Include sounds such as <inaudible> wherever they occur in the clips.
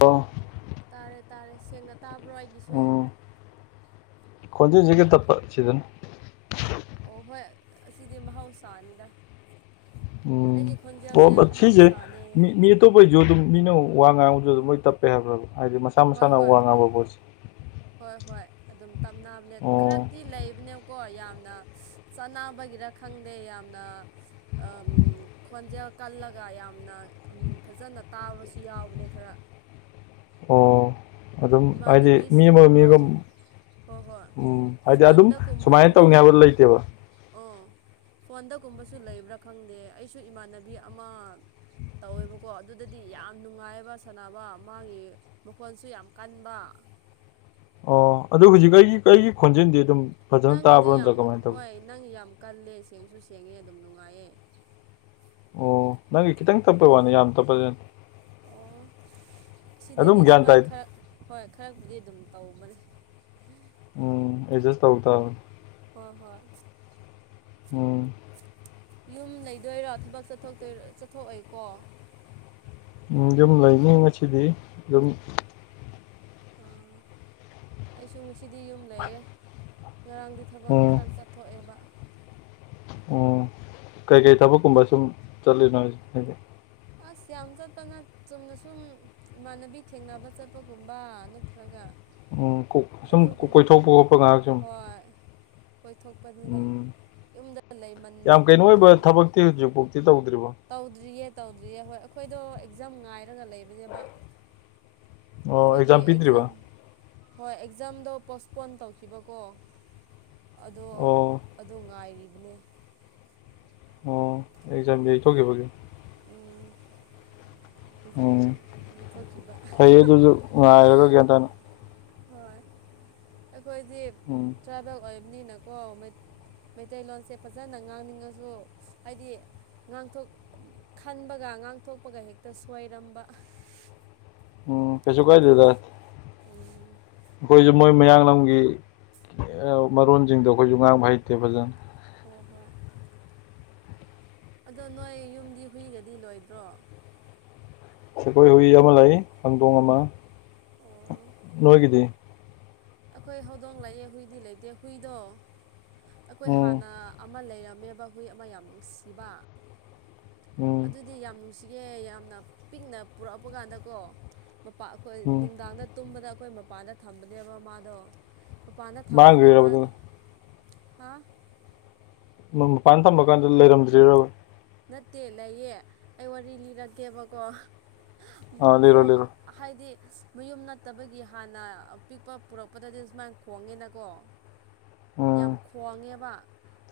ꯑꯣ ꯇꯥꯔꯦ ꯇꯥꯔꯦ ꯁꯦꯡꯅ ꯇꯥꯕ꯭ꯔꯣ ꯑꯩꯒꯤꯁꯨ ꯈꯣꯏꯗꯁꯤꯒꯦ ꯇꯞꯁꯤꯗꯅ ꯑꯣ ꯍꯣꯏ ꯑꯁꯤꯗꯤ ꯃꯍꯧꯁꯥꯅꯤꯗ ꯎꯝ ꯑꯩꯒꯤ ꯈꯣꯟꯖꯦꯜꯁꯦ ꯑꯣ ꯁꯤꯁꯦ ꯃꯍꯧꯁꯥꯅꯦ ꯃꯤ ꯃꯤ ꯑꯇꯣꯞꯄꯩꯁꯨ ꯑꯗꯨꯝ ꯃꯤꯅ ꯋꯥ ꯉꯥꯡꯕꯁꯨ ꯑꯗꯨꯝ ꯃꯣꯏ ꯇꯞꯄꯦ ꯍꯥꯏꯕ꯭ꯔꯕ ꯍꯥꯏꯗꯤ ꯍꯣꯏ ꯃꯁꯥꯅ ꯍꯣꯏ ꯋꯥ ꯉꯥꯡꯕ ꯄꯣꯠꯁꯦ ꯍꯣꯏ ꯍꯣꯏ ꯑꯗꯨꯝ ꯇꯞꯅꯕꯅꯦ ꯑꯣ ꯈꯔꯛꯇꯤ ꯂꯩꯕꯅꯦ ꯀꯣ ꯌꯥꯝꯅ ꯆꯥꯅꯕꯒꯤꯔ ꯈꯪꯗꯦ ꯌꯥꯝꯅ ꯈꯣꯟꯖꯦꯜ ꯀꯜꯂꯒ ꯌꯥꯝꯅ ꯐꯖꯅ ꯇꯥꯕꯁꯨ ꯌꯥꯎꯕꯅꯦ ꯈꯔ ꯑꯣ ꯑꯗꯨꯝ ꯍꯥꯏꯗꯤ ꯃꯤ ꯏꯃꯥꯟꯅꯕꯤꯁꯤꯡ ꯑꯃꯒ ꯃꯤꯒ ꯇꯧ ꯍꯣꯏ ꯍꯣꯏ ꯎꯝ ꯍꯥꯏꯗꯤ ꯑꯗꯨꯝ ꯁꯨꯃꯥꯏꯅ ꯇꯧꯅꯤ ꯐꯣꯟꯗꯒꯨꯝꯕꯗꯨꯁꯨ ꯍꯥꯏꯕ ꯂꯩꯇꯦꯕ ꯑꯣ ꯐꯣꯟꯗꯒꯨꯝꯕꯁꯨ ꯂꯩꯕ꯭ꯔꯥ ꯈꯪꯗꯦ ꯑꯩꯁꯨ ꯏꯃꯥꯟꯅꯕꯤ ꯑꯃ ꯇꯧꯋꯦꯕꯀꯣ ꯑꯗꯨꯗꯗꯤ ꯌꯥꯝ ꯅꯨꯡꯉꯥꯏꯑꯕ ꯁꯥꯟꯅꯕ ꯃꯥꯒꯤ ꯃꯈꯣꯟꯁꯨ ꯌꯥꯝ ꯀꯟꯕ ꯑꯣ ꯑꯗꯨ ꯍꯧꯖꯤꯛ ꯑꯩꯒꯤ ꯀꯒꯤ ꯈꯣꯟꯖꯦꯜꯗꯤ ꯑꯗꯨꯝ ꯐꯖꯅ ꯅꯪꯒꯤꯗꯤ ꯇꯥꯕ꯭ꯔꯥ ꯌꯥꯝ ꯅꯠꯇ꯭ꯔꯥ ꯀꯃꯥꯏꯅ ꯇꯧꯏ ꯍꯣꯏ ꯅꯪ ꯌꯥꯝ ꯀꯜꯂꯦ ꯁꯦꯡꯁꯨ ꯁꯦꯡꯉꯦ ꯑꯗꯨꯝ ꯅꯨꯡꯉꯥꯏꯌꯦ ꯑꯣ ꯅꯪꯒꯤ ꯈꯤꯇꯪ ꯇꯞꯄꯩ ꯋꯥꯅꯤ ꯌꯥꯝ ꯇꯞꯄꯁꯤꯅꯦ ꯑꯣ ꯑꯁꯤꯗꯗꯤ ꯑꯗꯨꯝ ꯒ꯭ꯌꯥꯟ ꯇꯥꯏ ꯁꯨꯃꯥꯏꯅ ꯈꯔ ꯍꯣꯏ ꯈꯔꯕꯨꯗꯤ ꯑꯗꯨꯝ ꯇꯧꯕꯅꯦ ꯎꯝ ꯑꯦꯠꯖꯁ ꯇꯧꯛꯇ ꯍꯣꯏ ꯍꯣꯏ ꯑꯣꯝ ꯌꯨꯝ ꯂꯩꯗꯣꯏꯔꯣ ꯊꯕꯛ ꯆꯠꯊꯣꯛꯑꯦꯀꯣ ꯎꯝ ꯌꯨꯝ ꯂꯩꯅꯤ ꯉꯁꯤꯗꯤ ꯌꯨꯝ ꯑꯣ ꯑꯩꯁꯨ ꯉꯁꯤꯗꯤ ꯌꯨꯝ ꯂꯩꯌꯦꯦ ꯉꯔꯥꯡꯗꯤ ꯊꯕꯛ ꯎꯝ ꯈꯔ ꯆꯠ ꯊꯣꯛꯣ ꯑꯦꯕ ꯎꯝ ꯀꯩꯀꯩ ꯊꯕꯛꯀꯨꯝꯕ ꯁꯨꯝ ꯆꯠꯂꯤꯅꯣ ꯑꯁ ꯌꯥꯝ ꯆꯠꯇꯅ ꯆꯨꯝꯅ ꯁꯨꯝ ꯏꯃꯥꯟꯅꯕꯤ ꯊꯦꯡꯅꯕ ꯆꯠꯄꯒꯨꯝꯕ ꯅꯠꯇ꯭ꯔꯒ ꯎꯝ ꯁꯨꯝ ꯑꯗꯨꯒꯨꯝ ꯀꯣꯏꯊꯣꯛꯄ ꯈꯣꯠꯄ ꯉꯥꯏꯍꯥꯛ ꯁꯨꯝ ꯍꯣꯏ ꯀꯣꯏꯊꯣꯛꯄꯅꯤꯗ ꯎꯝ ꯌꯨꯝꯗ ꯂꯩꯃꯟꯕ ꯌꯥꯝ ꯀꯩꯅꯣ ꯑꯣꯏꯕ ꯂꯩ ꯊꯕꯛꯇꯤ ꯍꯧꯖꯤꯛꯐꯥꯎꯗꯤ ꯇꯧꯗ꯭ꯔꯤꯕꯣ ꯇꯧꯗ꯭ꯔꯤꯌꯦ ꯇꯧꯗ꯭ꯔꯤꯌꯦ ꯍꯣꯏ ꯑꯩꯈꯣꯏꯗꯣ ꯑꯦꯛꯖꯥꯝ ꯉꯥꯏꯔꯒ ꯂꯩꯕꯅꯦꯕ ꯑꯣ ꯑꯩꯈꯣꯏꯒꯤ ꯄꯤꯗ꯭ꯔꯤꯕ ꯑꯦꯛꯖꯥꯝ ꯍꯣꯏ ꯑꯦꯛꯖꯥꯝꯗꯣ ꯄꯣꯁꯄꯣꯟ ꯇꯧꯈꯤꯕꯀꯣ ꯑꯗꯣ ꯑꯣ ꯑꯗꯣ ꯉꯥꯏꯔꯤꯕꯅꯦ ꯑꯣ ꯑꯦꯖꯥꯝ ꯌꯩꯊꯣꯛꯒꯈꯤꯕꯒ ꯎꯝ ꯎꯝ ꯑꯦꯛꯖꯥꯝꯅꯤ ꯊꯣꯀꯤꯕ ꯐꯩꯌꯦ ꯑꯗꯨꯁꯨ ꯉꯥꯏꯔꯒ ꯒ꯭ꯌꯥꯟ ꯇꯥꯅ ꯍꯣꯏ ꯑꯩꯈꯣꯏꯗꯤ ꯎꯝ ꯇ꯭ꯔꯥꯏꯕꯦꯜ ꯑꯣꯏꯕꯅꯤꯅꯀꯣ ꯃꯩꯇꯩꯂꯣꯟꯁꯦ ꯐꯖꯅ ꯉꯥꯡꯅꯤꯡꯉꯁꯨ ꯍꯥꯏꯗꯤ ꯉꯥꯡꯊꯣꯛ ꯈꯟꯕꯒ ꯉꯥꯡꯊꯣꯛꯄꯒ ꯍꯦꯛꯇ ꯁꯣꯏꯔꯝꯕ ꯑꯣ ꯀꯁꯨ ꯀꯥꯏ ꯗꯦꯗ ꯎꯝ ꯑꯩꯈꯣꯏꯁꯨ ꯃꯣꯏ ꯃꯌꯥꯡꯂꯒꯤ ꯃꯔꯣꯟꯁꯤꯡꯗꯣ ꯑꯩꯈꯣꯏꯁꯨ ꯉꯥꯡꯕ ꯍꯩꯇꯦ ꯐꯖꯅ ꯍꯣꯏ ꯍꯣꯏ ꯑꯗꯣ ꯅꯣꯏ ꯌꯨꯝꯗꯤ ꯍꯨꯏꯒꯗꯤ ꯂꯣꯏꯗ꯭ꯔꯣ ꯑꯩꯈꯣꯏ ꯍꯨꯏ ꯑꯃ ꯂ ꯈꯪꯗꯣꯡ ꯑꯃ ꯑꯣ ꯅꯣꯏꯒꯤꯗꯤ ꯑꯩꯈꯣꯏ ꯍꯧꯗꯣꯡ ꯂꯥꯛꯑꯦ ꯍꯨꯏꯗꯤ ꯂꯩꯇꯦ ꯍꯨꯏꯗꯣ ꯑꯩꯈꯣꯏ ꯎꯝ ꯍꯥꯟꯅ ꯑꯃ ꯂꯩꯔꯝꯃꯦꯕ ꯍꯨꯏ ꯑꯃ ꯌꯥꯝ ꯅꯨꯡꯁꯤꯕ ꯎꯝ ꯑꯗꯨꯗꯤ ꯌꯥꯝ ꯅꯨꯡꯁꯤꯒꯦ ꯌꯥꯝꯅ ꯄꯤꯛꯅ ꯄꯨꯔꯛꯄ ꯀꯥꯟꯗꯀꯣ ꯃꯄꯥ ꯑꯩꯈꯣꯏ ꯎꯝ ꯅꯨꯡꯗꯥꯡꯗ ꯇꯨꯝꯕꯗ ꯑꯩꯈꯣꯏ ꯃꯄꯥꯟꯗ ꯊꯝꯕꯅꯦꯕ ꯃꯥꯥꯗꯣ ꯃꯄꯥꯟꯗ ꯊꯝꯕꯒꯤ ꯃꯥ ꯃꯥꯡꯈ꯭ꯔꯤꯔꯕ ꯑꯗꯨꯅ ꯍꯥ ꯃꯄꯥꯟ ꯊꯝꯕ ꯀꯥꯟꯗ ꯂꯩꯔꯝꯗ꯭ꯔꯤꯔꯕ ꯅꯠꯇꯦ ꯂꯩꯌꯦ ꯑꯩ ꯋꯥꯔꯤ ꯂꯤꯔꯛꯒꯦꯕꯀꯣ ꯑ ꯂꯩꯔꯣ ꯈꯣꯡ ꯂꯩꯔꯣ ꯍꯥꯏꯗꯤ ꯃꯌꯨꯝ ꯅꯠꯇꯕꯒꯤ ꯍꯥꯟꯅ ꯑ ꯄꯤꯛꯄ ꯄꯨꯔꯛꯄꯗꯗꯤ ꯁꯨꯃꯥꯏꯅ ꯈꯣꯡꯒꯦꯅꯀꯣ ꯌꯥꯝ ꯎꯝ ꯈꯣꯡꯉꯦꯕ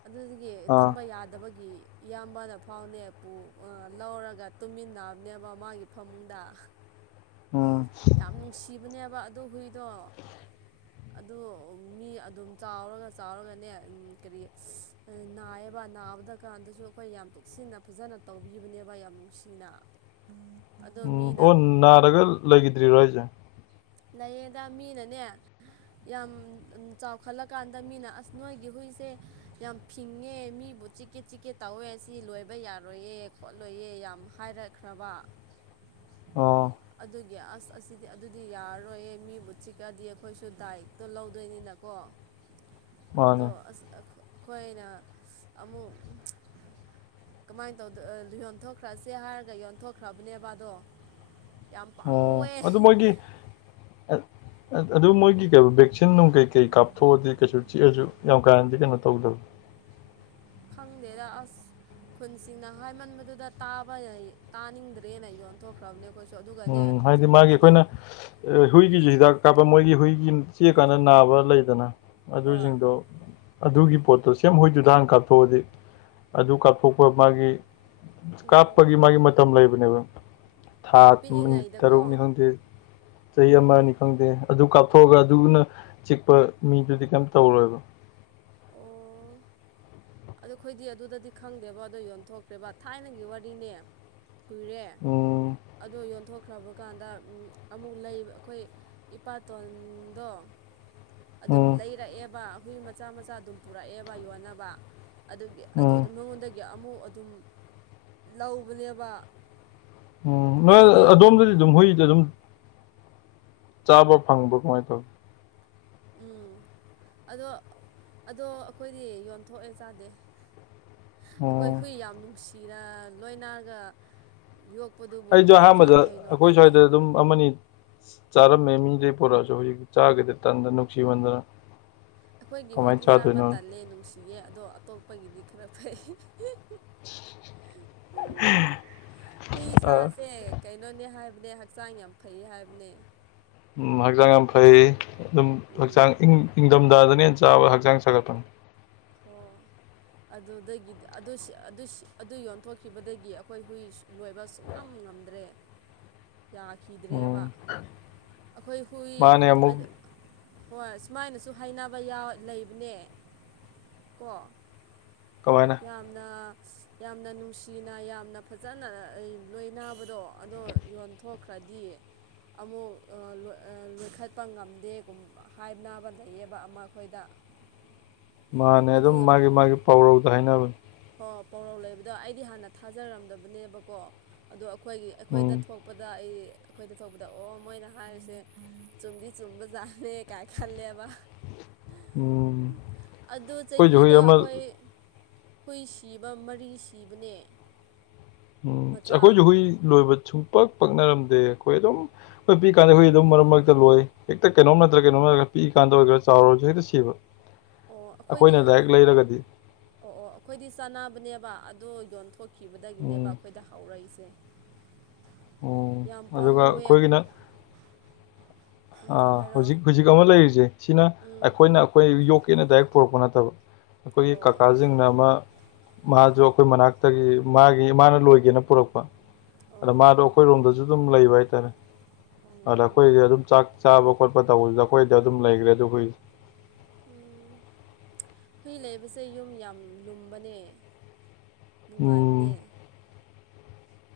ꯑꯗꯨꯗꯒꯤ ꯑꯥ ꯇꯨꯝꯕ ꯌꯥꯗꯕꯒꯤ ꯏꯌꯥꯝꯕꯅ ꯐꯥꯎꯅꯦ ꯄꯨꯨ ꯂꯧꯔꯒ ꯇꯨꯝꯃꯤꯟꯅꯕꯅꯦꯕ ꯃꯥꯒꯤ ꯐꯃꯨꯡꯗ ꯎꯝ ꯌꯥꯝ ꯅꯨꯡꯁꯤꯕꯅꯦꯕ ꯑꯗꯨ ꯍꯨꯏꯗꯣ ꯑꯗꯨ ꯃꯤ ꯑꯗꯨꯝ ꯆꯥꯎꯔꯒ ꯆꯥꯎꯔꯒꯅꯦ ꯀꯔꯤ ꯅꯥꯏꯌꯦꯕ ꯅꯥꯕꯗ ꯀꯥꯟꯗꯁꯨ ꯑꯩꯈꯣꯏ ꯌꯥꯝ ꯇꯦꯛꯁꯤꯟꯅ ꯐꯖꯅ ꯇꯧꯕꯤꯕꯅꯦꯕ ꯌꯥꯝ ꯅꯨꯡꯁꯤꯅ ꯎꯝ ꯑꯗꯣ ꯎꯝ ꯃꯤ ꯑꯣ ꯅꯥꯔꯒ ꯂꯩꯈꯤꯗ꯭ꯔꯤꯔꯣ ꯑꯩꯁꯦ ꯂꯌꯦꯡꯗ ꯃꯤꯅꯅꯦ ꯌꯥꯝ ꯆꯥꯎꯈꯠꯂꯀꯥꯟꯗ ꯃꯤꯅ ꯑꯁ ꯅꯣꯏꯒꯤ ꯍꯨꯏꯁꯦ ꯌꯥꯝ ꯐꯤꯡꯉꯦ ꯃꯤꯕꯨ ꯆꯤꯛꯀꯦ ꯆꯤꯛꯀꯦ ꯇꯧꯋꯦ ꯁꯤ ꯂꯣꯏꯕ ꯌꯥꯔꯣꯏꯌꯦ ꯈꯣꯠꯂꯣꯏꯌꯦ ꯌꯥꯝ ꯍꯥꯏꯔꯛꯈ꯭ꯔꯕ <inaudible> ꯑꯣ ꯑꯗꯨꯒꯤ ꯑꯁ ꯑꯁꯤꯗꯤ ꯑꯗꯨꯗꯤ ꯗꯤ ꯌꯥꯔꯔꯣꯏꯌꯦ ꯃꯤꯕꯨ ꯆꯤꯛꯂꯗꯤ ꯑꯩꯈꯣꯏꯁꯨ ꯗꯥꯏꯛꯇꯣ ꯂꯧꯗꯣꯏꯅꯤꯅꯀꯣ ꯑꯗꯣ ꯃꯥꯅꯦ ꯑꯩꯈꯣꯏꯅ ꯑꯃꯨꯛ ꯀꯃꯥꯏꯅ ꯇꯧ ꯌꯣꯟꯊꯣꯛꯈ꯭ꯔꯁꯦ ꯍꯥꯏꯔꯒ ꯌꯣꯟꯊꯣꯛꯈ꯭ꯔꯕꯅꯦ ꯕꯥꯗꯣ ꯌꯥꯝ ꯑꯣ ꯄꯥꯝꯃꯨꯑꯦ ꯑꯗꯨ ꯃꯣꯏꯒꯤ <unintelligible> ꯑꯗꯨ ꯃꯣꯏꯒꯤ ꯀꯩ ꯚꯦꯛꯁꯤꯟ ꯅꯨꯡ ꯀꯩ ꯀꯩ ꯀꯥꯞꯊꯣꯛꯑꯗꯤ ꯀꯩꯁꯨ ꯆꯤꯛꯑꯁꯨ ꯌꯥꯝ ꯀꯥꯟꯅꯗꯤ ꯀꯩꯅꯣ ꯇꯧꯗꯕ ꯈꯪꯗꯦꯗ ꯑꯁ ꯈꯨꯟꯁꯤꯡꯅ ꯍꯥꯏꯃꯟꯕꯗꯨꯗ ꯇꯥꯕ ꯇꯥꯅꯤꯡꯗ꯭ꯔꯦꯅ ꯌꯣꯟꯊꯣꯛꯈ꯭ꯔꯕꯅꯦ ꯀꯣꯏꯁꯨ ꯑꯗꯨꯒꯅꯤ ꯍꯥꯏꯗꯤ ꯃꯥꯒꯤ ꯑꯩꯈꯣꯏꯅ ꯍꯨꯏꯒꯤꯁꯨ ꯍꯤꯗꯥꯛ ꯀꯥꯞꯄ ꯃꯣꯏꯒꯤ ꯍꯨꯏꯒꯤ ꯆꯤꯛꯑꯥꯀꯥꯟꯗ ꯅꯥꯕ ꯂꯩꯗꯅ ꯍꯣꯏ ꯑꯗꯨꯁꯤꯡꯗꯣ ꯑꯗꯨꯒꯤ ꯄꯣꯠꯇꯣ ꯁꯦꯝ ꯍꯣꯏꯗꯨꯗ ꯍꯥꯟ ꯀꯥꯞꯊꯣꯛꯑꯗꯤ ꯑꯗꯨ ꯀꯥꯞꯊꯣꯛꯄ ꯃꯥꯒꯤ ꯎꯝ ꯀꯥꯞꯄꯒꯤ ꯃꯥꯒꯤ ꯃꯇꯝ ꯂꯩꯕꯅꯦꯕ ꯑꯣ ꯄꯤꯛꯏꯉꯥꯏꯗ ꯇꯔꯨꯛꯅꯤꯍꯟꯗꯦ ꯆꯍꯤ ꯑꯃ ꯑꯅꯤ ꯈꯪꯗꯦ ꯑꯗꯨ ꯀꯥꯞꯊꯣꯛꯑꯒ ꯑꯗꯨꯅ ꯆꯤꯛꯄ ꯃꯤꯗꯨꯗꯤ ꯀꯩꯝ ꯇꯧꯔꯣꯏꯕ ꯑꯣ ꯑꯗꯨ ꯑꯩꯈꯣꯏꯗꯤ ꯑꯗꯨꯗꯗꯤ ꯈꯪꯗꯦꯕ ꯑꯗꯣ ꯌꯣꯟꯊꯣꯛꯈ꯭ꯔꯦꯕ ꯊꯥꯏꯅꯒꯤ ꯋꯥꯔꯤꯅꯦ ꯀꯨꯏꯔꯦ ꯎꯝ ꯑꯗꯣ ꯌꯣꯟꯊꯣꯛꯈ꯭ꯔꯕ ꯀꯥꯟꯗ ꯑꯃꯨꯛ ꯂꯩ ꯑꯩꯈꯣꯏ ꯏꯄꯥꯇꯗ ꯑꯗꯨꯝ ꯎꯝ ꯂꯩꯔꯛꯑꯦꯕ ꯍꯨꯏ ꯃꯆꯥ ꯃꯆꯥ ꯑꯗꯨꯝ ꯄꯨꯔꯛꯑꯦꯕ ꯌꯣꯟꯅꯕ ꯎꯝ ꯑꯗꯨꯒꯤ ꯃꯉꯣꯟꯗꯒꯤ ꯑꯃꯨꯛ ꯑꯗꯨꯝ ꯂꯧꯕꯅꯦꯕ ꯎꯝ ꯅꯣꯏ ꯑꯗꯨꯗꯤ ꯑꯃꯨꯛ ꯑꯗꯣꯝꯗꯗꯤ ꯑꯗꯨꯝ ꯍꯨꯏꯗ ꯑꯗꯨꯝ ꯆꯥꯕ꯭ꯔ ꯐꯪꯕ꯭ꯔꯥ ꯀꯃꯥꯏꯅ ꯇꯧꯋꯤ ꯎꯝ ꯑꯗꯣ ꯑꯗꯣ ꯑꯩꯈꯣꯏꯗꯤ ꯌꯣꯟꯊꯣꯛꯑꯦ ꯆꯥꯗꯦ ꯑꯩꯈꯣꯏ ꯎꯝ ꯍꯨꯏ ꯌꯥꯝ ꯅꯨꯡꯁꯤꯔ ꯂꯣꯏꯅꯒ ꯌꯣꯛꯄꯗꯨꯕꯨ ꯑꯩꯁꯨ ꯀꯃꯥꯏꯅ ꯑꯍꯥꯟꯕꯗ ꯆꯥꯗꯣꯏꯅꯣ ꯑꯩꯈꯣꯏ ꯇꯜꯂꯦ ꯁ꯭ꯋꯥꯏꯗ ꯑꯗꯨꯝ ꯑꯃꯅꯤ ꯆꯥꯔꯝꯃꯦ ꯃꯤꯗꯩ ꯄꯨꯔꯛꯑꯁꯨ ꯍꯧꯖꯤꯛ ꯆꯥꯒꯤꯗꯔꯦ ꯇꯥꯟꯗꯅ ꯅꯨꯡꯁꯤꯃꯟꯗꯅ ꯑꯩꯈꯣꯏꯒꯤ ꯀꯃꯥꯏꯅ ꯍꯨꯏꯗꯤ ꯆꯥꯕ ꯆꯥꯗꯣꯏꯅꯣ ꯇꯜꯂꯦ ꯅꯨꯡꯁꯤꯌꯦ ꯑꯗꯣ ꯑꯇꯣꯞꯄꯒꯤꯗꯤ ꯈꯔ ꯐꯩ ꯍꯨꯏ ꯆꯥꯁꯦ ꯀꯩꯅꯣꯅꯦ ꯍꯥꯏꯕꯅꯦ ꯍꯛꯆꯥꯡ ꯌꯥꯝ ꯐꯩ ꯍꯥꯏꯕꯅꯦ ꯎꯝ ꯍꯛꯆꯥꯡ ꯌꯥꯝ ꯐꯩ ꯑꯗꯨꯝ ꯍꯛꯆꯥꯡ ꯎꯝ ꯏꯪꯊꯝꯊꯥꯗꯅ ꯍꯦꯟꯅ ꯆꯥꯕ ꯍꯛꯆꯥꯡ ꯁꯥꯒꯠꯄꯅꯤ ꯍꯣ ꯑꯗꯨꯗꯒꯤꯗꯤ ꯑꯗꯨ ꯌꯣꯟꯊꯣꯛꯈꯤꯕꯗꯒꯤ ꯑꯩꯈꯣꯏ ꯍꯨꯏ ꯂꯣꯏꯕ ꯁꯨꯡꯉꯝ ꯉꯝꯗ꯭ꯔꯦ ꯎꯝ ꯌꯥꯈꯤꯗ꯭ꯔꯦꯕ ꯑꯩꯈꯣꯏ ꯍꯨꯏ ꯃꯥꯅꯦ ꯑꯃꯨꯛ ꯍꯣꯏ ꯁꯨꯃꯥꯏꯅꯁꯨ ꯍꯥꯏꯅꯕ ꯌꯥ ꯂꯩꯕꯅꯦ ꯀꯣ ꯀꯃꯥꯏꯅ ꯌꯥꯝꯅ ꯌꯥꯝꯅ ꯅꯨꯡꯁꯤꯅ ꯌꯥꯝꯅ ꯐꯖꯅ ꯂꯣꯏꯕꯗꯣ ꯑꯗꯣ ꯌꯣꯟꯊꯣꯛꯈ꯭ꯔꯗꯤ ꯑꯃꯨꯛ ꯂꯣꯏꯈꯠꯄ ꯉꯝꯗꯦ ꯍꯥꯏꯅꯕ ꯂꯩꯌꯦꯕ ꯑꯃ ꯑꯩꯈꯣꯏꯗ ꯃꯥꯅꯦ ꯑꯗꯨ ꯑꯗꯨꯝ ꯃꯥꯒꯤ ꯃꯥꯒꯤ ꯄꯥꯎꯔꯧꯗ ꯍꯥꯏꯅꯕꯅꯦ ꯍꯣꯏ ꯄꯧꯔꯧ ꯂꯩꯕꯗꯣ ꯑꯩꯗꯤ ꯍꯥꯟꯅ ꯊꯥꯖꯔꯝꯗꯕꯅꯦꯕꯀꯣ ꯑꯗꯣ ꯑꯩꯈꯣꯏꯒꯤ ꯎꯝ ꯑꯩꯈꯣꯏꯗ ꯊꯣꯛ ꯄꯗ ꯑꯩ ꯑꯩꯈꯣꯏꯗ ꯊꯣꯛꯄꯗ ꯑꯣ ꯃꯣꯏꯅ ꯍꯥꯏꯔꯤꯁꯦ ꯆꯨꯝꯗꯤ ꯆꯨꯝꯕꯖꯥꯠꯅꯦ ꯀꯥꯏꯅ ꯈꯜꯂꯦꯕ ꯎꯝ ꯑꯗꯨ ꯑꯩꯈꯣꯏꯁꯨ ꯍꯨꯏ ꯆꯍꯤꯗꯣ ꯑꯃ ꯑꯩꯈꯣꯏ ꯍꯨꯏ ꯁꯤꯕ ꯃꯔꯤ ꯁꯤꯕꯅꯦ ꯃꯆꯥ ꯑꯩꯈꯣꯏꯁꯨ ꯍꯨꯏ ꯂꯣꯏꯕ ꯁꯨꯡꯄꯛ ꯄꯛꯅꯔꯝꯗꯦ ꯑꯩꯈꯣꯏ ꯑꯗꯨꯝ ꯍꯣꯏ ꯄꯤꯛ ꯀꯥꯟꯗ ꯑꯩꯈꯣꯏ ꯑꯗꯨꯝ ꯑꯣ ꯃꯔꯛ ꯃꯔꯛꯇ ꯂꯣꯏ ꯍꯦꯛꯇ ꯀꯩꯅꯣꯝ ꯅꯠꯇ꯭ꯔ ꯀꯩꯅꯣ ꯅꯠꯇ꯭ꯔ ꯄꯤꯏ ꯀꯥꯟꯗ ꯑꯣꯏꯒꯦꯔ ꯆꯥꯎꯔꯁꯨ ꯍꯦꯛꯇ ꯁꯤꯕ ꯑꯣ ꯑꯩꯈꯣꯏꯗꯤ ꯑꯩꯈꯣꯏꯅ ꯗꯥꯏꯔꯦꯛ ꯂꯩꯔꯒꯗꯤ ꯑꯣ ꯑꯣ ꯑꯩꯈꯣꯏꯗꯤ ꯆꯥꯅꯕꯅꯦꯕ ꯑꯗꯣ ꯌꯣꯟꯊꯣꯛꯀ ꯈꯤꯕꯗꯒꯤꯅꯦꯕ ꯎꯝ ꯑꯩꯈꯣꯏꯗ ꯍꯧꯔꯛꯏꯁꯦ ꯎꯝ ꯌꯥꯝ ꯑꯗꯨꯒ ꯄꯥꯝꯃꯨꯢꯌꯦ ꯑ ꯍꯧꯖꯤꯛ ꯍꯧꯖꯤꯛ ꯑꯃ ꯂꯩꯔꯤꯁꯦ ꯁꯤꯅ ꯎꯝ ꯑꯩꯈꯣꯏꯅ ꯑꯩꯈꯣꯏ ꯌꯣꯛꯀꯦꯅ ꯗꯥꯏꯔꯦꯛ ꯄꯣꯔꯛꯄ ꯅꯠꯇꯕ ꯑꯩꯈꯣꯏꯒꯤ ꯑꯣ ꯀꯀꯥꯁꯤꯡꯅ ꯑꯃ ꯃꯥꯁꯨ ꯑꯩꯈꯣꯏ ꯃꯅꯥꯛꯇꯒꯤ ꯃꯥꯒꯤ ꯃꯥꯅ ꯂꯣꯏꯒꯦꯅ ꯄꯨꯔꯛꯄ ꯑꯗ ꯑꯣ ꯃꯥꯗꯣ ꯑꯩꯈꯣꯏꯔꯣꯝꯗꯁꯨ ꯑꯗꯨꯝ ꯂꯩꯕ ꯍꯥꯏꯇꯥꯔꯦ ꯑꯗ ꯎꯝ ꯑꯩꯈꯣꯏꯗ ꯑꯗꯨꯝ ꯆꯥꯛ ꯆꯥꯕ ꯈꯣꯠꯄ ꯇꯧꯕꯁꯤꯗ ꯑꯩꯈꯣꯏꯗ ꯑꯗꯨꯝ ꯂꯩꯈ꯭ꯔꯦ ꯑꯗꯨ ꯍꯨꯢꯗꯣ ꯎꯝ ꯍꯨꯏ ꯂꯩꯕꯁꯦ ꯌꯨꯝ ꯌꯥꯝ ꯂꯨꯝꯕꯅꯦ ꯅꯨꯡꯉꯥꯏꯕꯅꯦ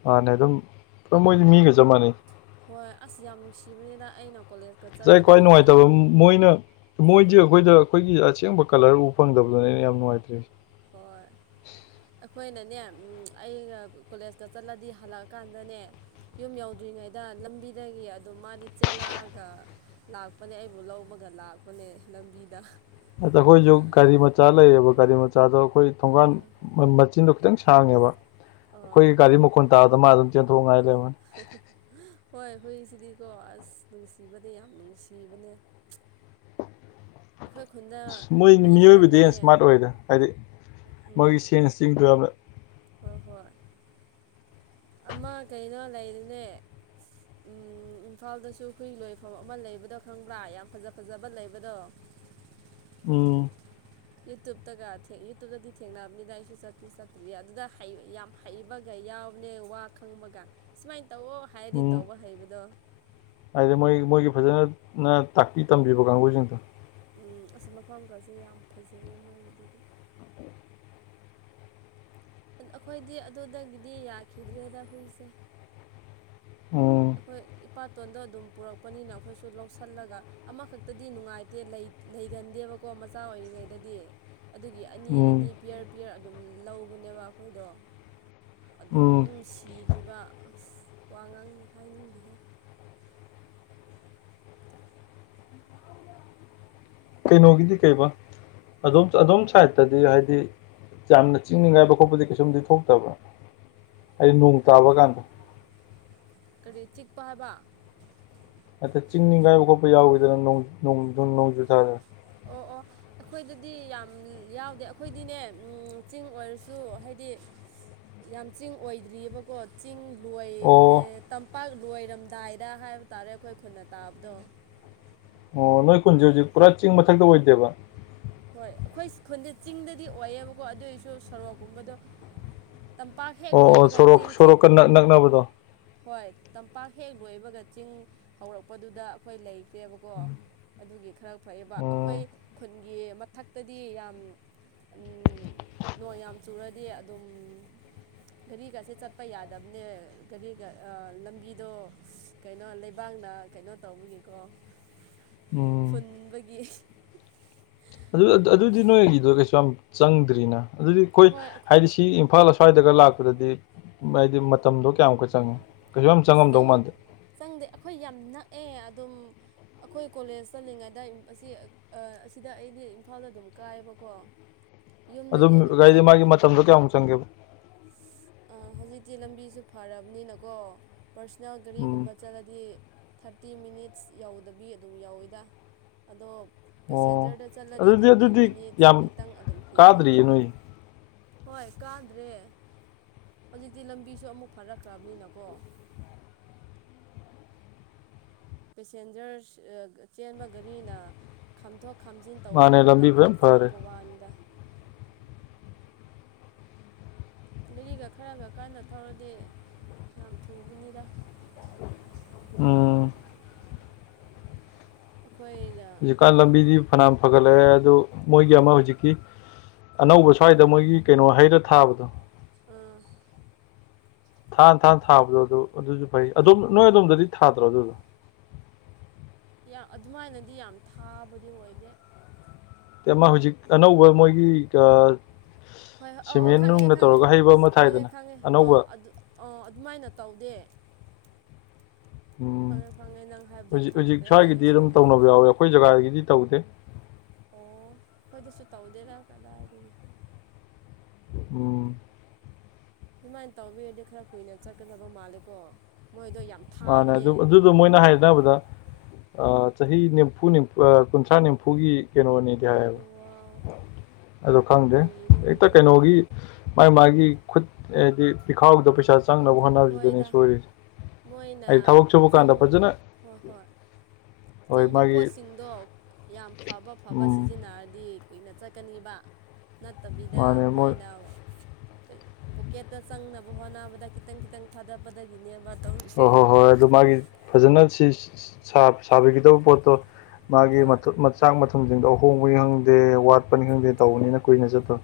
ꯃꯥꯅꯦ ꯑꯗꯨꯝ ꯃꯣꯏꯗꯤ ꯃꯤꯒ ꯆꯞ ꯃꯥꯟꯅꯩ ꯍꯣꯏ ꯑꯁ ꯌꯥꯝ ꯅꯨꯡꯁꯤꯕꯅꯤꯗ ꯑꯩꯅ ꯀꯣꯂꯦꯖ ꯑꯩꯅ ꯈ꯭ꯋꯥꯏ ꯅꯨꯡꯉꯥꯏꯇꯕ ꯑꯃ ꯃꯣꯏꯅ ꯃꯣꯏꯗꯤ ꯑꯩꯈꯣꯏꯗ ꯑꯩꯈꯣꯏꯒꯤ ꯑꯁꯦꯡꯕ ꯀꯂ꯭ꯔ ꯎꯕ ꯐꯪꯗꯕꯗꯨꯅꯦ ꯑꯩꯅ ꯌꯥꯝ ꯅꯨꯡꯉꯥꯏꯇ꯭ꯔꯤꯁꯤ ꯍꯣꯏ ꯑꯩꯈꯣꯏꯅꯅꯦ ꯑꯩꯅ ꯀꯣꯂꯦꯖꯇ ꯆꯠꯂꯗꯤ ꯍꯜꯂꯛꯑꯀꯥꯟꯗꯅꯦ ꯌꯨꯝ ꯌꯧꯗ꯭ꯔꯤꯉꯩꯗ ꯂꯝꯕꯤꯗꯒꯤ ꯑꯗꯨꯝ ꯃꯥꯗꯤ ꯆꯦꯜꯂꯛꯑꯒ ꯂꯥꯛꯄꯅꯦ ꯑꯩꯕꯨ ꯂꯧꯕꯒ ꯂꯥꯛꯄꯅꯦ ꯂꯝꯕꯤꯗ ꯑꯗ ꯑꯩꯈꯣꯏꯁꯨ ꯒꯥꯔꯤ ꯃꯆꯥ ꯂꯩꯌꯦꯕ ꯒꯥꯔꯤ ꯃꯆꯥꯗꯣ ꯑꯩꯈꯣꯏ ꯊꯣꯡꯒꯥꯟ ꯑꯥ ꯃꯆꯤꯟꯗꯣ ꯑꯗꯨꯝ ꯁꯥꯡꯉꯦꯕ ꯑꯥ ꯑꯩꯈꯣꯏꯒꯤ ꯒꯥꯔꯤ ꯃꯈꯣꯜ ꯇꯥꯕꯗ ꯃꯥ ꯑꯗꯨꯝ ꯆꯦꯟꯊꯣꯛꯉꯥꯏ ꯂꯩꯔꯕꯅꯤ ꯍꯣꯏ ꯍꯨꯏꯁꯤꯗꯤꯀꯣ ꯑꯁ ꯅꯨꯡꯁꯤꯕꯗꯤ ꯌꯥꯝ ꯅꯨꯡꯁꯤꯕꯅꯦ ꯑꯩꯈꯣꯏ ꯈꯨꯟꯗ ꯃꯣꯏ ꯃꯤ ꯑꯃ ꯃꯤꯑꯣꯏꯕꯗꯒꯤ ꯂꯩꯌꯦ ꯁꯃꯥꯔꯠ ꯑꯣꯏꯗ ꯍꯥꯏꯗꯤ ꯃꯣꯏꯒꯤ ꯁꯦꯟꯁ ꯆꯤꯡꯗꯨꯔꯕ ꯍꯣꯏ-ꯍꯣꯏ ꯑꯃ ꯀꯩꯅꯣ ꯂꯩꯔꯅꯦ ꯎꯝ ꯏꯝꯐꯥꯜꯗꯁꯨ ꯍꯨꯏ ꯂꯣꯏꯐꯝ ꯑꯃ ꯂꯩꯕꯗꯣ ꯈꯪꯕ꯭ꯔꯥ ꯌꯥꯝ ꯐꯖ-ꯐꯖꯕ ꯂꯩꯕꯗꯣ ꯎꯝ ꯌꯨꯇ꯭ꯨꯞꯇꯒ ꯌꯨꯇꯨꯞꯇꯗꯤ ꯊꯦꯡꯅꯕꯅꯤꯅ ꯑꯩꯁꯨ ꯆꯠꯇꯤ ꯆꯠꯇ꯭ꯔꯤ ꯑꯗꯨꯗ ꯍꯩ ꯌꯥꯝ ꯍꯩꯕꯒ ꯌꯥꯎꯕꯅꯦ ꯋꯥ ꯈꯪꯕꯒ ꯁꯨꯃꯥꯏꯅ ꯇꯧꯑꯣ ꯍꯥꯏꯔꯗꯤ ꯎꯝ ꯇꯧꯕ ꯍꯩꯕꯗꯣ ꯍꯥꯏꯗꯤ ꯃꯣꯏ-ꯃꯣꯏꯒꯤ ꯐꯖꯅ ꯇꯥꯛꯄꯤ ꯇꯝꯕꯤꯕ ꯀꯥꯡꯕꯨꯁꯤꯡꯗꯣ ꯎꯝ ꯑꯁ ꯃꯐꯝꯒꯁꯦ ꯌꯥꯝ ꯐꯖꯩꯌꯦ ꯃꯣꯏꯗꯨꯗꯤ ꯑꯩꯈꯣꯏꯗꯤ ꯑꯗꯨꯗꯒꯤꯗꯤ ꯌꯥꯈꯤꯗ꯭ꯔꯦꯗ ꯍꯨꯏꯛꯁꯦ ꯎꯝ ꯑꯩꯈꯣꯏ ꯏꯄꯥꯇꯣꯟꯗꯣ ꯑꯗꯨꯝ ꯄꯨꯔꯛꯄꯅꯤꯅ ꯑꯩꯈꯣꯏꯁꯨ ꯂꯧꯁꯤꯜꯂꯒ ꯑꯃꯈꯛꯇꯗꯤ ꯅꯨꯡꯉꯥꯏꯇꯦ ꯂꯩꯒꯟꯗꯦꯕꯀꯣ ꯃꯆꯥ ꯑꯣꯏꯔꯤꯉꯩꯗꯗꯤ ꯑꯗꯨꯒꯤ ꯎꯝ ꯑꯅꯤ-ꯑꯅꯤ ꯄꯤꯌꯔ-ꯄꯤꯌꯔ ꯑꯗꯨꯝ ꯂꯧꯕꯅꯦꯕ ꯑꯩꯈꯣꯏꯗꯣ ꯑꯗꯨꯝ ꯎꯝ ꯁꯤꯈꯤꯕ ꯑꯁ ꯋꯥ ꯉꯥꯡ ꯍꯥꯏꯅꯤꯡꯗꯍꯦ ꯀꯩꯅꯣꯒꯤꯗꯤ ꯀꯩꯕꯥ ꯑꯝ ꯑꯗꯣꯝ ꯁꯥꯏꯗꯠꯇꯗꯤ ꯍꯥꯏꯗꯤ ꯌꯥꯝꯅ ꯆꯤꯡꯅꯤꯉꯥꯏ ꯊꯣꯛꯄꯗꯤ ꯀꯩꯁꯨꯝꯗꯤ ꯊꯣꯛꯇꯕ꯭ꯔ ꯍꯩꯗꯤ ꯅꯣꯡ ꯇꯥꯕ ꯀꯥꯟꯗ ꯀꯔꯤ ꯆꯤꯛꯄ ꯍꯥꯏꯕ ꯑꯇꯦ ꯆꯤꯡꯅꯤꯒꯥꯏꯕ ꯈꯣꯠꯄ ꯌꯥꯎꯗꯅ ꯅꯣꯡ ꯖꯨꯟ ꯅꯣꯡꯖꯨ ꯊꯥꯗ ꯑꯣ-ꯑꯣ ꯑꯩꯈꯣꯏꯗꯗꯤ ꯌꯥꯝ ꯌꯥꯎꯗꯦ ꯑꯩꯈꯣꯏꯗꯤꯅꯦ ꯆꯤꯡ ꯑꯣꯏꯔꯁꯨ ꯍꯥꯏꯗꯤ ꯌꯥꯝ ꯆꯤꯡ ꯑꯣꯏꯗ꯭ꯔꯤꯑꯕꯀꯣ ꯆꯤꯡ ꯂꯣꯏ ꯑꯣ ꯄꯥꯛ ꯂꯣꯏꯔꯝꯗꯥꯏꯗ ꯍꯥꯏꯕ ꯇꯥꯔꯦ ꯑꯩꯈꯣꯏ ꯈꯨꯟꯅ ꯇꯥꯕꯗꯣ ꯑꯣ ꯅꯣꯏ ꯈꯨꯟꯁꯦ ꯍꯧꯖꯤꯛ ꯄꯨꯔꯥ ꯆꯤꯡ ꯃꯊꯛꯇꯤ ꯑꯣꯏꯗꯦꯕ ꯍꯣꯏ ꯑꯩꯈꯣꯏ ꯈꯨꯟꯗꯦ ꯆꯤꯡꯗꯗꯤ ꯑꯣꯏꯌꯦꯕꯀꯣ ꯑꯗꯨꯑꯣꯏꯁꯨ ꯁꯣꯔꯣꯛꯀꯨꯝꯕꯗꯣ ꯇꯝꯄꯥꯛ ꯍꯦꯛ ꯑꯣ ꯑꯣ ꯂꯣꯏꯕꯒ ꯁꯣꯔꯣꯛ ꯆꯤꯡꯊꯦꯛ ꯁꯣꯔꯣꯛꯀ ꯅꯛ ꯅꯛꯅꯕꯗꯣ ꯍꯣꯏ ꯇꯝꯄꯥꯛ ꯍꯦꯛ ꯂꯣꯏꯕꯒ ꯆꯤꯡ ꯍꯧꯔꯛꯄꯗꯨꯗ ꯑꯩꯈꯣꯏ ꯂꯩꯈ꯭ꯔꯦꯕꯀꯣ ꯑꯗꯨꯒꯤ ꯈꯔ ꯐꯩꯌꯦꯕ ꯑꯩꯈꯣꯏ ꯎꯝ ꯈꯨꯟꯒꯤ ꯃꯊꯛꯇꯗꯤ ꯌꯥꯝ ꯎ ꯅꯣꯡ ꯌꯥꯝ ꯆꯨꯔꯗꯤ ꯑꯗꯨꯝ ꯒꯥꯔꯤꯒꯁꯦ ꯆꯠꯄ ꯌꯥꯗꯕꯅꯦ ꯒꯥꯔꯤꯒ ꯂꯝꯕꯤꯗꯣ ꯀꯩꯅꯣ ꯂꯩꯕꯥꯛꯅ ꯀꯩꯅꯣ ꯇꯧꯕꯒꯤꯀꯣ <inaudible> ꯎꯝ ꯐꯨꯟꯕꯒꯤ ꯑꯗꯨ-ꯑꯗꯨꯗꯤ ꯅꯣꯏꯒꯤꯗꯣ ꯀꯩꯁꯨ ꯌꯥꯝ ꯆꯪꯗ꯭ꯔꯤꯅ ꯑꯗꯨꯗꯤ ꯑꯩꯈꯣꯏ ꯍꯣꯏ ꯍꯥꯏꯗꯤ ꯁꯤ ꯏꯝꯐꯥꯜ ꯑꯁ꯭ꯋꯥꯏꯗꯒ ꯂꯥꯛꯄꯗꯗꯤ ꯍꯥꯏꯗꯤ ꯃꯇꯝꯗꯣ ꯀꯌꯥꯃꯨꯛꯀ ꯆꯪꯉꯦ ꯀꯩꯁꯨ ꯌꯥꯝ ꯑꯁ ꯆꯪꯉꯝꯗꯧ ꯆꯪ ꯃꯥꯟꯗꯦ ꯆꯪꯗꯦ ꯑꯩꯈꯣꯏ ꯌꯥꯝ ꯅꯛꯑꯦ ꯑꯗꯨꯝ ꯑꯩꯈꯣꯏ ꯀꯣꯂꯦꯖ ꯆꯜꯂꯤꯉꯩꯗ ꯑꯁꯤ ꯑꯥ ꯑꯁꯤꯗ ꯑꯩꯗꯤ ꯏꯝꯐꯥꯜꯗ ꯑꯗꯨꯝ ꯀꯥꯏꯌꯦꯕꯀꯣ ꯌꯨꯝꯗꯒꯤ ꯑꯗꯨꯝ ꯑꯗꯨꯝꯥꯏꯗꯤ ꯆꯠ ꯃꯥꯒꯤ ꯃꯇꯝꯗꯣ ꯀꯌꯥꯃꯨꯛ ꯆꯪꯒꯦꯕ ꯍꯧꯖꯤꯛꯇꯤ ꯂꯝꯕꯤꯁꯨ ꯐꯔꯕꯅꯤꯅꯀꯣ ꯄꯔꯁꯣꯅꯦꯜ ꯎꯝ ꯒꯥꯔꯤꯒꯨꯝꯕ ꯆꯠꯂꯗꯤ ꯊꯥꯔꯇꯤ ꯃꯤꯅꯤꯠꯁ ꯌꯥꯎꯗꯕꯤ ꯑꯗꯨꯝ ꯌꯥꯎꯋꯤꯗ ꯑꯗꯣ ꯑꯣ ꯄꯦꯁꯦꯟꯖꯔꯗ ꯆꯠꯂꯗꯤ ꯑꯗꯨꯗꯤ ꯊꯥꯔꯇꯤ ꯑꯗꯨꯗꯤ ꯃꯤꯅꯤꯠꯁ ꯌꯥꯝ ꯈꯤꯇꯪ ꯑꯗꯨꯝ ꯍꯦꯜꯂꯦ ꯀꯥꯗ꯭ꯔꯤꯌꯦ ꯅꯣꯏ ꯍꯣꯏ ꯀꯥꯗ꯭ꯔꯦ ꯍꯧꯖꯤꯛꯇꯤ ꯂꯝꯕꯤꯁꯨ ꯑꯃꯨꯛ ꯐꯥꯔꯛꯈ꯭ꯔꯕꯅꯤꯅꯀꯣ ꯄꯦꯁꯦꯟꯖꯔ ꯆꯦꯟꯕ ꯒꯥꯔꯤꯅ ꯈꯥꯝꯊꯣꯛ ꯈꯥꯝꯖꯤꯟ ꯇꯧꯕꯒꯤ ꯃꯥꯅꯦ ꯂꯝꯕꯤ ꯃꯇꯝ ꯈꯔ ꯐꯖꯅ ꯐꯔꯦ ꯆꯠꯂꯄ ꯋꯥꯅꯤꯗ ꯃꯔꯤꯒ ꯈꯔꯒ ꯀꯥꯟꯅ ꯊꯧꯔꯗꯤ ꯌꯥꯝ ꯊꯨꯕꯅꯤꯗ ꯎꯝ ꯈꯣꯏꯗ ꯍꯧꯖꯤꯛꯀꯥꯟ ꯂꯝꯕꯤꯗꯤ ꯐꯅꯌꯥꯝ ꯐꯒꯠꯂꯛꯑꯦ ꯑꯗꯨ ꯃꯣꯏꯒꯤ ꯍꯣꯏ ꯑꯃ ꯍꯧꯖꯤꯛꯀꯤ ꯑꯅꯧꯕ ꯁ꯭ꯋꯥꯏꯗ ꯃꯣꯏꯒꯤ ꯀꯩꯅꯣ ꯍꯩꯔ ꯊꯥꯕꯗꯣ ꯎꯝ ꯊꯥ ꯊꯥꯅ ꯊꯥꯕꯗꯣ ꯑꯗꯨ ꯑꯗꯨꯁꯨ ꯐꯩ ꯍꯣꯏ ꯑꯗꯣꯝ ꯅꯣꯏ ꯑꯗꯣꯝꯗꯗꯤ ꯊꯥꯗ꯭ꯔꯣ ꯑꯗꯨꯗꯣ ꯑꯗꯨꯃꯥꯏꯅꯗꯤ ꯌꯥꯝ ꯊꯥꯕꯗꯤ ꯑꯣꯏꯗꯦ ꯑꯃ ꯍꯧꯖꯤꯛ ꯑꯅꯧꯕ ꯃꯣꯏꯒꯤ ꯍꯣꯏ ꯍꯣꯏ ꯑꯧ ꯑꯣ ꯁꯤꯃꯦꯟ ꯈꯪꯉꯦ ꯅꯨꯡꯅ ꯈꯪꯉꯦ ꯇꯧꯔꯒ ꯍꯩꯕ ꯑꯃ ꯈꯪꯉꯦ ꯊꯥꯏꯗꯅ ꯈꯪꯉꯦ ꯑ ꯑꯅꯧꯕ ꯑꯗꯨ ꯑꯣ ꯑꯗꯨꯃꯥꯏꯅ ꯇꯧꯗꯦ ꯎꯝ ꯈꯪꯉꯦ ꯈꯪꯉꯦ ꯅꯪ ꯍꯥꯏꯕꯗꯣ ꯍꯧꯖꯤꯛ ꯍꯧꯖꯤꯛ ꯈꯪꯈ꯭ꯔꯦ ꯑꯩ ꯁ꯭ꯋꯥꯏꯒꯤꯗꯤ ꯑꯗꯨꯝ ꯑꯁꯣꯝꯗ ꯇꯧꯅꯕ ꯌꯥꯎꯋꯦ ꯊꯦꯡꯅꯔꯦ ꯑꯩꯈꯣꯏ ꯖꯒꯥꯗꯒꯤꯗꯤ ꯇꯧꯗꯦ ꯑꯣ ꯑꯩꯈꯣꯏꯗꯁꯨ ꯇꯧꯗꯦꯔꯥ ꯀꯗꯥꯏꯗꯒꯤ ꯎꯝ ꯑꯗꯨꯃꯥꯏꯅ ꯇꯧꯕꯤꯔꯗꯤ ꯈꯔ ꯀꯨꯏꯅ ꯆꯠꯀꯗꯕ ꯃꯥꯜꯂꯦꯀꯣ ꯃꯣꯏꯗꯣ ꯌꯥꯝ ꯃꯥꯅꯦ ꯊꯥꯕꯅꯦ ꯑꯗꯨ ꯑꯗꯨ ꯑꯗꯨꯗꯣ ꯃꯣꯏꯅ ꯍꯥꯏꯅꯕꯗ ꯆꯍꯤ ꯅꯤꯝꯐꯨ ꯀꯨꯟꯊ꯭ꯔꯥ ꯅꯤꯝꯐꯨꯒꯤ ꯀꯩꯅꯣꯅꯤꯗꯤ ꯍꯥꯏꯌꯦꯕ ꯋꯥꯎ ꯑꯗꯣ ꯈꯪꯗꯦ ꯀꯨꯏꯔꯦꯅꯦ ꯍꯦꯛꯇ ꯑꯗꯨꯗꯤ ꯀꯩꯅꯣꯒꯤ ꯃꯥꯥꯏ ꯃꯥꯒꯤ ꯈꯨꯠ ꯍꯥꯏꯗꯤ ꯄꯤꯈꯥꯎꯗ ꯄꯩꯁꯥ ꯆꯪꯅꯕ ꯍꯣꯠꯅꯕꯁꯤꯗꯅꯦ ꯍꯣꯏꯗ ꯁꯣꯏꯔꯤꯁꯦ ꯃꯣꯏꯅ ꯍꯥꯏꯗꯤ ꯊꯕꯛ ꯁꯨꯕ ꯆꯪ ꯀꯥꯟꯗ ꯐꯖꯅ ꯍꯣꯏ ꯍꯣꯏ ꯍꯣꯏ ꯆꯪꯕ ꯃꯥꯒꯤ ꯄꯣꯠꯁꯤꯡꯗꯣ ꯌꯥꯝ ꯐꯕ ꯐꯕ ꯎꯝ ꯁꯤꯖꯤꯟꯅꯔꯗꯤ ꯀꯨꯏꯅ ꯆꯠꯀꯅꯤꯕ ꯅꯠꯇꯕꯤꯗ ꯃꯥꯅꯦ ꯃꯣꯏ ꯃꯣꯏꯅ ꯄꯣꯀꯦꯠꯇ ꯆꯪꯅꯕ ꯍꯣꯠꯅꯕꯗ ꯈꯤꯇꯪ ꯈꯤꯇꯪ ꯊꯥꯗꯄꯗꯒꯤꯅꯦꯕ ꯑꯣ ꯍꯣꯏ ꯍꯣꯏ ꯑꯗꯨ ꯃꯥꯒꯤ ꯐꯖꯅ ꯁꯤ ꯁꯥꯕꯤꯒꯗꯕ ꯄꯣꯠꯇꯣ ꯃꯥꯒꯤ ꯍꯣꯏ ꯃꯊ ꯃꯆꯥꯛ ꯃꯊꯨꯝꯁꯤꯡꯗꯣ ꯑꯍꯣꯡꯕꯅꯤ ꯈꯪꯗꯦ ꯋꯥꯠꯄꯅꯤ ꯈꯪꯗꯦ ꯇꯧꯕꯅꯤꯅ ꯀꯨꯏꯅ ꯆꯠꯇ